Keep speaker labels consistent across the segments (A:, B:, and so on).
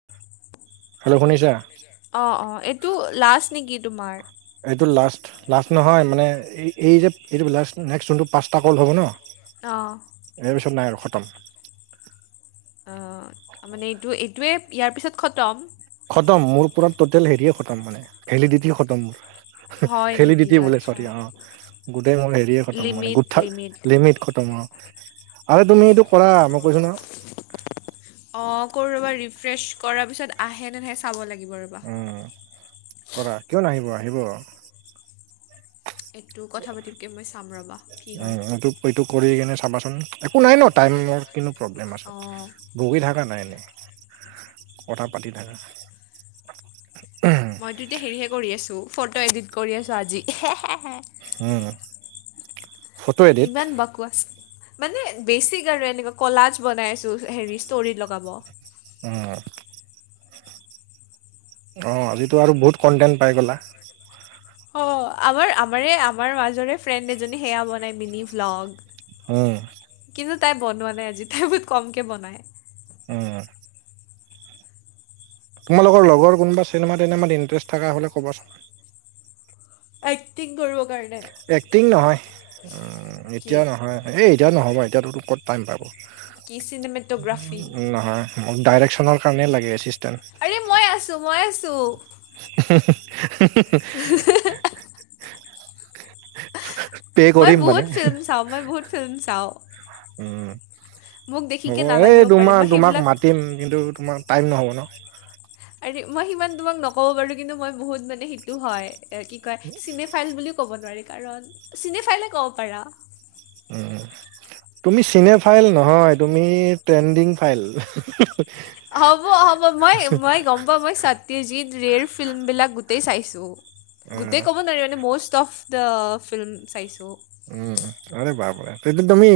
A: [inaudible]
B: Hello শুনিছা?
A: অ', অ', এইটো লাষ্ট নেকি তোমাৰ?
B: এইটো লাষ্ট, লাষ্ট নহয়, মানে এই, এই যে এইটো লাষ্ট নেক্সট যোনটো পাঁচটা কল হ'ব ন'?
A: অ'।
B: ইয়াৰ পিছত নাই আৰু খতম।
A: অ', মানে এইটো এইটোৱে ইয়াৰ পিছত খতম।
B: খতম মোৰ পুৰা টোটেল হেৰিয়ে খতম মানে, ভেলিডিটি খতম মোৰ।
A: হয় নেকি
B: ভেলিডিটি বোলে
A: আচ্ছা
B: চৰি অ'। গোটেই মোৰ হেৰিয়ে খতম মানে গুঠাল লিমিট খতম অ'। আৰে তুমি এইটো কৰা মই কৈছো ন'।
A: অ', কৰো ৰবা ৰিফ্ৰেছ কৰাৰ পিছত আহে নে নাহে চাব লাগিব ৰ'বা।
B: উম, কৰা কিয় নাহিব, আহিব।
A: এইটো, কথা পাতিবকে মই চাম ৰ'বা, কি হয়।
B: এটো কৰি কেনে চাবাচোন, একো নাই ন' টাইমৰ কিনো প্ৰব্লেম আছে।
A: অঁ
B: বহি থাকা না এনে কথা পাতি থাকা।
A: মইতো এতিয়া হেৰিহে কৰি আছোঁ, ফটো এডিট কৰি আছোঁ আজি হে হে হে।
B: উম। ফটো এডিট
A: ইমান বাকোৱাছ। মানে বেছিক আৰু এনেকুৱা কলাজ বনাইছো হেৰি ষ্টৰিত লগাব।
B: উম। অ', আজিতো আৰু বহুত কণ্টেণ্ট পাই গ'লা।
A: অ', আমাৰ আমাৰে আমাৰ মাজৰে ফ্ৰেণ্ড এজনী সেয়া বনাই মিনি ভ্লগ।
B: হয়।
A: কিন্তু তাই বনোৱা নাই আজি, তাই বহুত কমকে বনায়।
B: উম। তোমালোকৰ লগৰ কোনোবা চিনেমা তিনেমাত ইণ্টাৰেষ্ট থাকা হ'লে ক'বাচোন?
A: এক্টিং কৰিব কাৰণে।
B: এক্টিং নহয়,
A: কি
B: এতিয়া নহয়, এই এতিয়া নহ'ব এতিয়াতোতো ক'ত টাইম পাব।
A: কি চিনেমেট'গ্ৰাফী
B: নহয়, মোক ডাইৰেকচনৰ কাৰণে লাগে এষ্টিটেন।
A: আৰে মই আছোঁ, মই আছোঁ।
B: [unintelligible]
A: [unintelligible]
B: [unintelligible]
A: মই
B: মানে,
A: বহুত ফিল্ম চাওঁ, মই বহুত ফিল্ম চাওঁ।
B: উমঁ'
A: মোক
B: হ'ব,
A: দেখিকে
B: এই
A: নালাগিব পাৰে মই
B: তোমা-তোমাক
A: সেইবিলাক
B: মাতিম কিন্তু তোমাৰ টাইম নহ'ব ন'।
A: আৰে মই সিমান তোমাক নক'ব পাৰো কিন্তু মই বহুত মানে সেইটো হয় কি কয় চিনে- ফাইল বুলি ক'ব নোৱাৰি কাৰণ চিনে ফাইলে ক'ব পাৰা।
B: উমঁ। তুমি চিনে ফাইল নহয়, তুমি ট্ৰেণ্ডিং ফাইল।
A: হ'ব হ'ব, মই মই গম পাওঁ মই সত্যজিত ৰেৰ ফিল্মবিলাক গোটেই চাইছোঁ।
B: উম,
A: গোটেই ক'ব নোৱাৰি মানে মোষ্ট অফ দা ফিল্ম চাইছো।
B: উমঁ' আৰে বাপৰে, তেতিয়া তুমি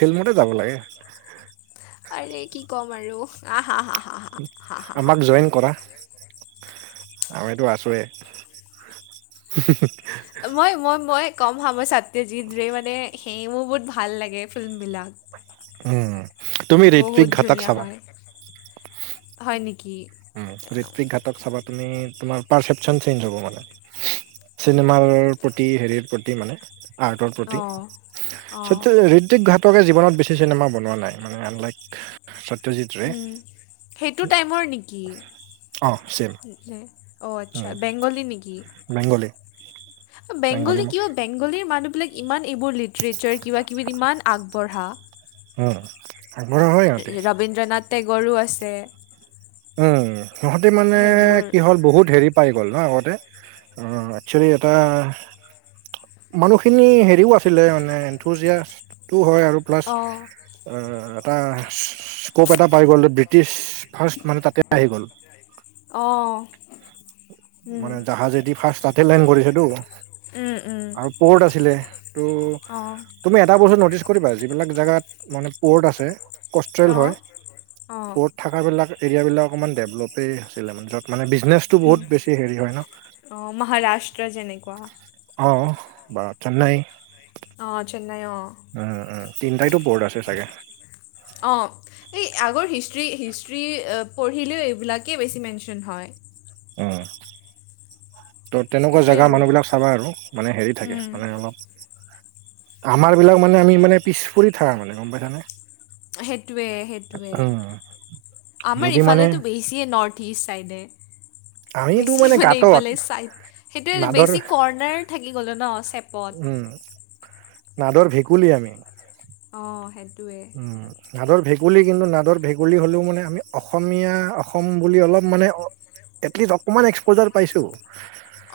B: ফিল্মমতে যাব লাগে।
A: আৰে কি ক'ম আৰু। আহ' হা হা হা। হা হা হা হা
B: আমাক জইন কৰা। আমিতো আছোৱে।
A: মই মই মই কম হা সাট্যজিতৰেই মানে সেই বোৰ বহুত ভাল লাগে ফিল্মবিলাক।
B: উমঁ' তুমি
A: বহুত
B: ৰেতপিক ঘাতক
A: ধুনীয়া
B: চাবা।
A: হয় হয় নেকি
B: উমঁ' ৰেলত পিক ঘাটক চাবা তুমি তোমাৰ পাৰ্চেপচন চেঞ্জ হ'ব মানে। চিনেমাৰ প্ৰতি হেৰিৰ প্ৰতি মানে। আৰ্টৰ প্ৰতি।
A: অঁ অঁ
B: সট্য ঋক্তিক ঘাটকে জীৱনত বেছি চিনেমা বনোৱা নাই মানে আনলাইক সত্যজিত ৰে
A: উমঁ' সেইটো টাইমৰ নেকি?
B: অ চেম
A: অহ' আচ্ছা' বেংগলী নেকি?
B: বেংগলী
A: বেংগলী কিয়- বেংগলীৰ মানুহবিলাক ইমান এইবোৰ লিটাৰেচাৰ, কিবাকিবিত ইমান আগবঢ়া।
B: উমঁ। আগবঢ়া হয়।
A: ৰবীন্দ্ৰনাথ টেগৰো আছে।
B: উমঁ' সিহঁতে মানে
A: সেইবোৰ
B: কি হ'ল বহুত হেৰি- পাই গ'ল ন' আগতে অহ' এক্সুৱেলী এটা- মানুহখিনি হেৰিও আছিলে মানে এনথজিয়া এটোও হয় আৰু। আৰু প্লাচ
A: অঁ
B: আহ' এটা স্কোপ এটা পাই গ'ল টো ব্ৰিটিছ ফাৰ্ষ্ট মানে তাতে আহি গ'ল।
A: অঁহ।
B: মানে জাহাজেদি ফাৰ্ষ্ট তাতে লেন কৰিছেতো।
A: উম, উম,
B: আৰু পৰ্ট আছিলে সেইতো
A: অঁ
B: তুমি এটা বস্তু ন'টিছ কৰিবা যিবিলাক জাগাত মানে প'ৰ্ট আছে কষ্ট্ৰেল হয়
A: অঁ অঁ
B: পো'ত থাকা বিলাক এৰিয়াবিলাক অকমান ডেভলপেই আছিলে য'ত মানে বিজনেছ
A: উম অহ মহাৰাষ্ট্ৰ যেনেকুৱা
B: অহ বা চেন্নাই
A: অহ চেন্নাই অহ
B: উম উম তিনটাইতো পোৰ্ড আছে চাগে
A: অহ এই আগৰ হিষ্ট্ৰি হিষ্ট্ৰী পঢ়িলেও এইবিলাকেই বেছি মেনচন হয়
B: উম তো তেনেকুৱা
A: সেইটোৱে
B: জাগা
A: আৰু
B: মানুহবিলাক চাবা আৰু মানে হেৰি থাকে
A: উম,
B: মানে অলপ আমাৰ বিলাক মানে আমি মানে পিছ পৰি থাকা মানে গম পাইছানে
A: সেইটোৱে সেইটোৱে
B: উম
A: আমাৰ
B: যদি মানে
A: এইফালেতো বেছিয়ে নৰ্থ ইষ্ট ছাইডে
B: আমিতো
A: বেছি মানে
B: গাঁতত
A: ইফালে চাইড সেইটোৱে
B: নাদৰ
A: বেছি কৰ্ণাৰ থাকি গ'লে ন চেপ
B: উম নাদৰ ভেকুলী আমি
A: অহ সেইটোয়ে
B: উম নাদৰ ভেকুলী কিন্তু নাদৰ ভেকুলী হ'লেও মানে আমি অসমীয়া অসম বুলি অলপ মানে এটলিষ্ট অকমান এক্সপোজাৰ পাইছো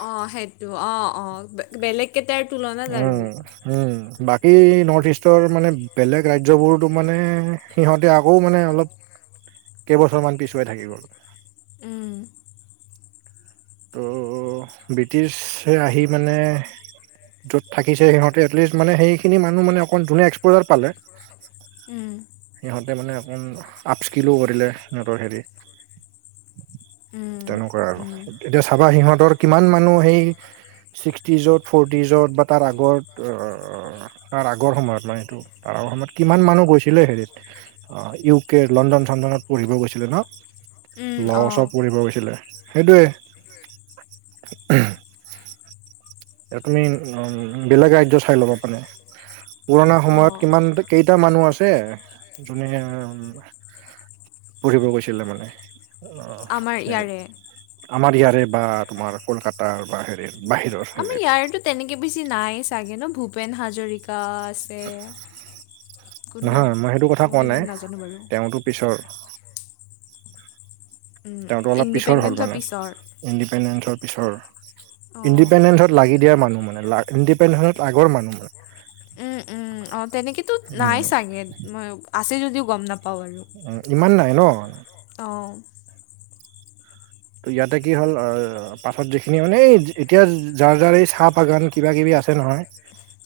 A: অহ সেইটো অহ অহ বেলেগকেইটাৰ তুলনাত আৰু
B: উম, উম বাকী নৰ্থ ইষ্টৰ মানে বেলেগ ৰাজ্যবোৰতো মানে সিহঁতে আকৌ মানে অলপ কেইবছৰ মান পিছুৱাই থাকি গ'ল
A: উম
B: ত ব্ৰিটিছে আহি মানে য'ত থাকিছে সিহঁতে এটলিষ্ট মানে সেইখিনি মানুহ মানে অকমান যোনে এক্সপোজাৰ পালে
A: উম
B: সিহঁতে মানে অকণ আপস্কিলো কৰিলে সিহঁতৰ হেৰি
A: উম
B: তেনেকুৱা আৰু।
A: উম
B: এতিয়া চাবা সিহঁতৰ কিমান মানুহ সেই ছিক্সটি য'ত ফৰটি য'ত বা তাৰ আগত অহ অহ তাৰ আগৰ সময়ত মানে এইটো তাৰ আগৰ সময়ত কিমান মানুহ গৈছিলে হেৰিত অহ ইউ কে লণ্ডন চণ্ডনত পঢ়িব গৈছিলে ন
A: উম
B: ল চ
A: অঁ
B: পঢ়িব গৈছিলে সেইটোৱে [unintelligible] এ তুমি উম বেলেগ ৰাজ্য চাই ল'বা পালে পুৰাণা
A: অঁ
B: সময়ত কিমান কেইটা মানুহ আছে যোনে পঢ়িব গৈছিলে মানে অহ
A: আমাৰ
B: হেৰি
A: ইয়াৰে
B: আমাৰ ইয়াৰে বা তোমাৰ কলকাতাৰ বা হেৰিৰ বাহিৰৰ
A: আমাৰ
B: হেৰিৰ
A: ইয়াৰেতো তেনেকে বেছি নাই চাগে ন ভূপেন হাজৰিকাত আছে কোনোবা মই ইমান নাজানো বাৰু
B: এইটো পিছৰ
A: উম,
B: তেওঁটো অলপ পিছৰ হ'ল
A: ইণ্ডিপেণ্ডেঞ্চৰ
B: মানে
A: পিছৰ
B: ইণ্ডিপেণ্ডেঞ্চৰ পিছৰ
A: অঁ
B: ইণ্ডিপেণ্ডেঞ্চত লাগি দিয়া মানুহ মানে ইণ্ডিপেণ্ডেনত আগৰ মানুহ মানে
A: উম উম অহ তেনেকেতো নাই
B: উম,
A: চাগে মই আছে যদিও গম নাপাওঁ আৰু
B: উম ইমান নাই ন
A: অহ
B: তো ইয়াতে কি হ'ল অহ' পাছত যিখিনি মানে এতিয়া যাৰ যাৰ এই চাহ বাগান কিবা-কিবি আছে নহয়।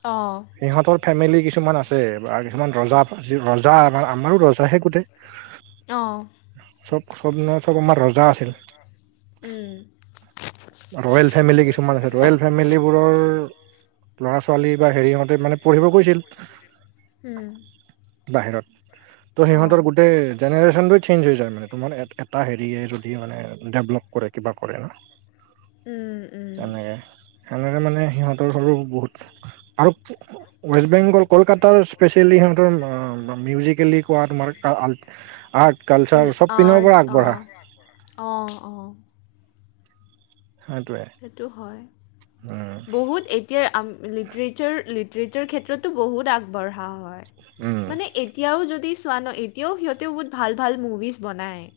A: অঁ।
B: সিহঁতৰ ফেমিলি কিছুমান আছে বা কিছুমান ৰজা আজি ৰজা আম আমাৰো ৰজা হে গোটেই।
A: অ'।
B: চব চব ন, চব আমাৰ ৰজা আছিল।
A: উম।
B: ৰয়েল ফেমিলি কিছুমান আছে ৰয়েল ফেমিলীবোৰৰ ল'ৰা-ছোৱালী বা হেৰিহঁতে মানে পঢ়িব গৈছিল।
A: উম।
B: বাহিৰত ত' সিহঁতৰ গোটেই জেনেৰেশ্যনটোৱে চেঞ্জ হৈ যায়, মানে তোমাৰ এটা হেৰিয়ে যদি মানে ডেভলপ কৰে, কিবা কৰে।
A: উম উম।
B: তেনেকে, সেনেকে মানে সিহঁতৰ সৰু বহুত আৰু ৱেষ্ট বেংগল কলকাতাৰ স্পেচেলি মিউজিকেলি কোৱা তোমাৰ আৰ্ট কালচাৰ চব পিনৰ পৰা আগবঢ়া।
A: অঁ অঁ অঁ।
B: সেইটোৱে
A: সেইটো হয়,
B: উম
A: বহুত এ এতিয়া লিটিৰেচাৰ লিটিৰেচাৰ ক্ষেত্ৰতো বহুত আগবঢ়া হয়।
B: উম
A: মানে, এতিয়াও যদি চোৱা ন এতিয়াও সিহঁতেও বহুত ভাল ভাল মুভিজ বনাই।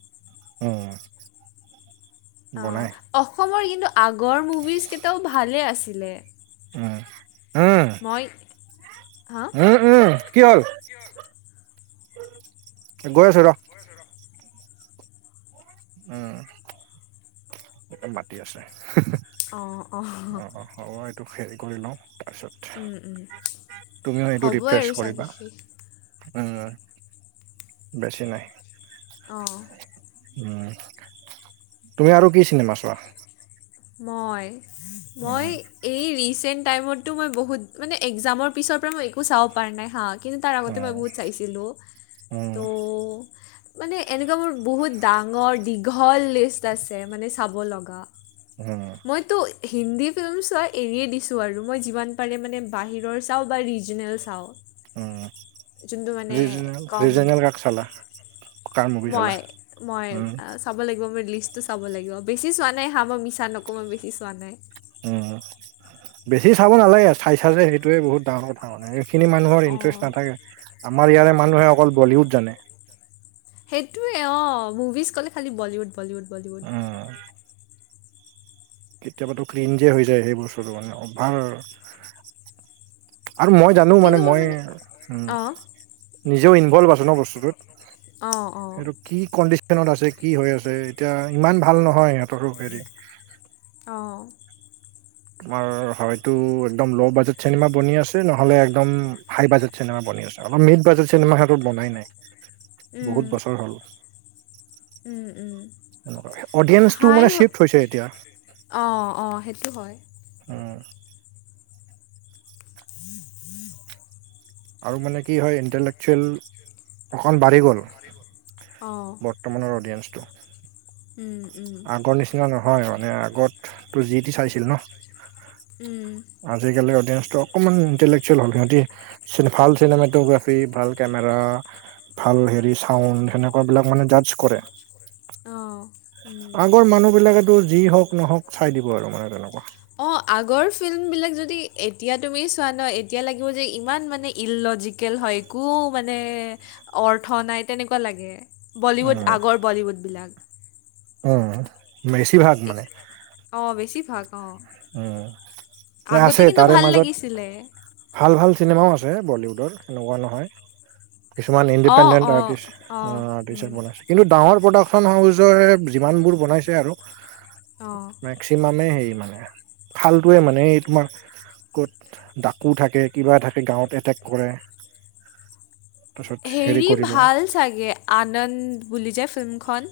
B: উম। বনাই
A: অ' অসমৰ কিন্তু আগৰ মুভিজ কিটাও ভালে আছিলে।
B: উম। উম
A: মই-হা?
B: উম উম, কি হ'ল গৈ আছো ৰ। উম, এ মাতি আছে।
A: অ' অ' [unintelligible]
B: হ'ব এইটো হেৰি কৰি লওঁ, তাৰপিছত।
A: উম উম,
B: তুমিও এইটো
A: হ'বই
B: ৰিফ্ৰেছ
A: আৰু চাগে
B: কৰিবা
A: শেষ।
B: উম, বেছি নাই।
A: অঁ।
B: উম, তুমি আৰু কি চিনেমা চোৱা?
A: মই মই
B: উম
A: এই ৰিচেণ্ট টাইমতটো মই বহুত মানে এক্সজামৰ পিছৰ পৰা মই একো চাব পৰা নাই। হা! কিন্তু তাৰ আগতে মই
B: উম
A: বহুত চাইছিলো।
B: উম
A: ত' মানে এনেকুৱা মোৰ বহুত ডাঙৰ দীঘল লিষ্ট আছে মানে চাব লগা।
B: উম।
A: মইতো হিন্দী ফিল্ম চোৱা এৰিয়ে দিছো আৰু মই যিমান পাৰে মানে বাহিৰৰ চাওঁ বা ৰিজনেল চাওঁ,
B: উম
A: যোনটো মানে
B: ৰিজনেল
A: কম
B: ৰিজনেল কাক চালা কাৰ মুভি চালা
A: মই, মই
B: উম
A: চাব লাগিব, মই লিষ্টটো চাব লাগিব বেছি চোৱা নাই হা মই মিছা নকও মই বেছি চোৱা নাই।
B: উম, বেছি চাব নালাগে চাইচা যে সেইটোৱে বহুত ডাঙৰ কথা মানে। সেইখিনি মানুহৰ ইণ্টৰেষ্ট নাথাকে,
A: অঁ
B: আমাৰ ইয়াৰে মানুহে অকল বলিউড জানে।
A: সেইটোৱে অ মুভিজ ক'লে খালি বলীউড বলীউড বলীউড
B: উম কেতিয়াবাতো ক্লিনজিয়ে হৈ যায়। সেই বস্তুটো মানে অভাৰ আৰু মই জানো মানে
A: কিন্তু মোৰ
B: মই উ,
A: অঁ
B: নিজেও ইনভলভ আছে ন বস্তুটোত
A: অঁ অঁ
B: সেইটো কি কণ্ডিশনত আছে? কি হৈ আছে? এতিয়া ইমান ভাল নহয় ইাত
A: [unintelligible] অ,
B: তোমাৰ হয়তো একদম ল' বাজেট চিনেমা বনি আছে, নহলে একদম হাই বাজেট চিনেমা বনি আছে। অলপ মিট বাজেট চিনেমা হত বনাই নাই।
A: উম
B: বহুত বছৰ হ'ল।
A: উম', উম,
B: [unintelligible] অডিয়েন্ঞ্চটো মানে চিফ্ট হৈছে। এতিয়া
A: অ', অ, সেইটো হয়।
B: উম',
A: [inaudible]
B: আৰু মানে কি হয়। ইণ্টেলেকচুৱেল অক বাঢ়ি গ'ল
A: অ',
B: বৰ্তমানৰ অডিয়েন্ঞ্চটো
A: উম
B: আগৰ নিচ [unintelligible] নহয় মানে আগত তোৰ জি টি চাইছিল ন।
A: উম',
B: আজিকালি অডিয়েন্সটো অকণমান ইণ্টেলেকচুৱেল হল সিহঁতি ভাল চিনেমেটোগ্ৰাফি ভাল কেমেৰা ভাল হেৰি চাউণ্ড সেনেকুৱাবিলাক মানে জজ কৰে।
A: আহ',
B: আগৰ মানুহ বিলাকেতো যি হওক নহওক চাই দিব আৰু মানে তেনেকুৱা
A: অ', আগৰ ফিল্ম বিলাক যদি এতিয়া তুমি চোৱা ন এতিয়া লাগিব যে, ইমান মানে ইললজিকেল হয়। একো মানে অৰ্থ নাই, তেনেকুৱা লাগে। বলীউড
B: উম
A: আগৰ বলীউডবিলাক
B: উম', বেছিভাগ মানে
A: অ', বেছি ভাগ অ,
B: উম নে
A: আগতে
B: আছে
A: কিন্তু
B: তাৰে
A: ভাল
B: মাজত
A: লাগিছিলে।
B: ভাল ভাল চিনেমাও আছে। বলীউডৰ সেনেকুৱা নহয়। কিছুমান
A: অঁ
B: ইণ্ডিপেণ্ডেণ্ট আ
A: অঁ
B: টিচ
A: অঁ উম,
B: [unintelligible] কিন্তু, ডাঙৰ প্ৰডাকশচন হাউচৰে যিমানবোৰ বনাইছে আৰু
A: অঁ
B: মেক্সিমামে হে মানে [unintelligible] মানে এই তোমাৰ ক'ত ডাকো থাকে। কিবা থাকে। গাঁৱত এটেক কৰে। তাৰছত হেৰি কৰিব
A: চাগে আনন্দ বুলি যে ফিল্মখন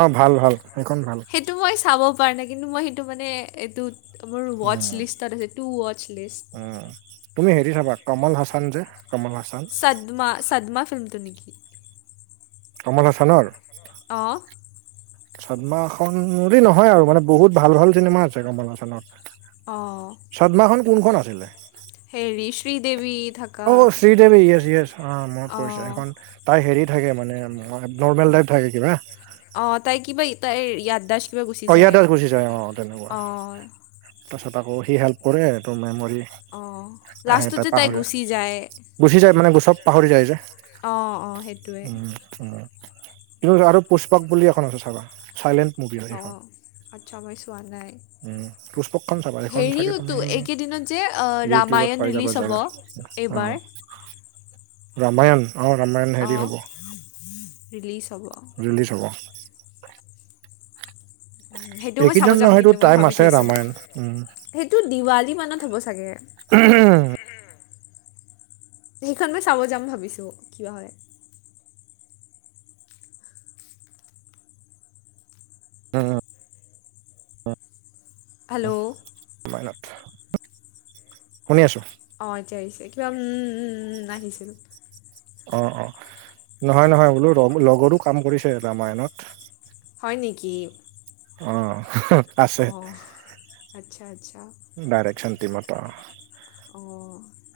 B: অ', ভাল। ভাল। সেইখন ভাল।
A: সেইটো মই চাব পৰা নাই। কিন্তু মই সেইটো মানে এইটোত আমাৰ ৱচ
B: উম
A: লিষ্ট তাত আছে, টু ৱচ লিষ্ট
B: উম', তুমি হেৰি চাবা কমল হাছান যে, কমল হাছান
A: চদ্মা চদ্মা ফিল্মটো নিকি?
B: কমল হাছনৰ?
A: অ',
B: চদমাখনন বুলি বুলি নহয় আৰু মানে বহুত ভাল ভাল চিনেমা আছে। কমল চনত
A: অ',
B: চাদমাহখন কোনখন আছিলে?
A: হেৰি শ্ৰীদেৱী থ
B: অ শ্ৰীদেৱী য়েচ য়েচ আহ মনত পৰিছে
A: অঁ
B: হেখন তাই হেৰি থাকে মানে নৰ্মেল টাইপ থাকে কিবা
A: অ তাই কিবা তাইৰ য়াদাছ কিবা গুচি
B: অ', ইয়াৰ
A: যায়
B: তাত গুচি
A: অ
B: তাৰপিছত আকৌ সি হেল্প কৰে এই তাৰ মেমৰি
A: অ
B: আহে
A: লাষ্টতে তাই
B: পাহৰে
A: গুচি যায়।
B: গুচি যায় মানে চব পাহৰি যায় যে।
A: অঁ অঁ সেইটোৱে।
B: উম, উম আৰু পুষ্পাক বুলি এখন আছে চাবা চাইলেণ্ট মুভি হয়
A: অঁ
B: সেইখন
A: আচ্ছা মই চোৱা নাই।
B: উম, পুষ্পকখন চাবা সেইখন চাগে তুমি
A: হেৰিওতো এইকেইদিনত যে
B: ইউটিউবত পাই
A: ৰামায়ণ
B: যাবা
A: ৰিলিজ হ'ব
B: চাগে
A: এইবাৰ
B: অ', ৰামায়ণ অঁ ৰামায়ণ হেৰি
A: অঁ
B: হ'ব
A: ৰিলিজ হ'ব
B: ৰেলিছ হ'ব।
A: সেইটো মই চাব
B: এইকেইদিন
A: যাম
B: নহয়তো
A: কিন্তু মই
B: টাইম
A: ভাবি
B: আছে
A: থৈছো।
B: ৰামায়ণ উম,
A: সেইটো দিৱালী মানত হ'ব চাগে।
B: [unintelligible]
A: সেইখন মই চাব যাম ভাবিছো কিবা হয়।
B: উম,
A: হেল্ল'!
B: মানত, শুনি আছো।
A: অ এতিয়া আহিছে কিবা উম উম উম আহিছিল।
B: অ অ নহয় নহয় বোলো লগৰটো কাম কৰিছে ৰামায়নত।
A: হয় নেকি?
B: অঁ।
A: অঁ আচ্ছা আচ্ছা।
B: ডাইৰেকচন টিমত
A: অ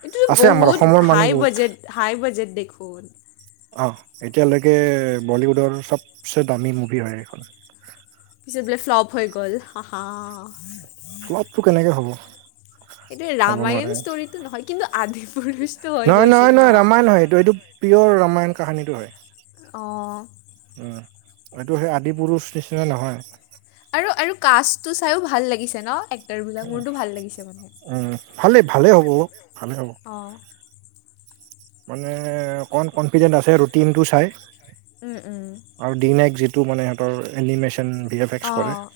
A: এইটো
B: আছে আমাৰ
A: বহুত
B: অসমৰ মানুহ
A: হাই
B: বহুত
A: বাজেট হাই বাজেট দেখোন।
B: অঁ এতিয়ালৈকে বলিউডৰ চবচে দামী মুভি হয় এইখন।
A: পিছত বোলে ফ্লপ হৈ গল হা হা
B: ফ্লপটো কেনেকে হ'ব।
A: সেইটো
B: হ'ব নোৱাৰে
A: ৰামায়ণ ষ্টৰিতটো নহয় কিন্তু আদি পুৰুষটো হৈ
B: নহয় নহয়
A: গৈছিল ন।
B: ৰামায়ণ নহয় এইটো এইটো পিয়ৰ ৰামায়ণ কাহিনীটো হয়।
A: অঁ।
B: উম এইটো সেই আদি পুৰুষ নিচিনা নহয়।
A: আৰু আৰু কাচটো চাইয়ো ভাল লাগিছে ন এইবিলাক মোৰটো ভাল লাগিছে মানে
B: উম ভালেই ভালেই হ'ব ভালেই হ'ব
A: অঁ
B: মানে অকণ কনফিডেণ্ট আছে ৰুটিনটো চাই।
A: উম উম।
B: আৰু দিনাইক যিটো মানে সিহঁতৰ এনিমেচন এক্স কৰে
A: অঁ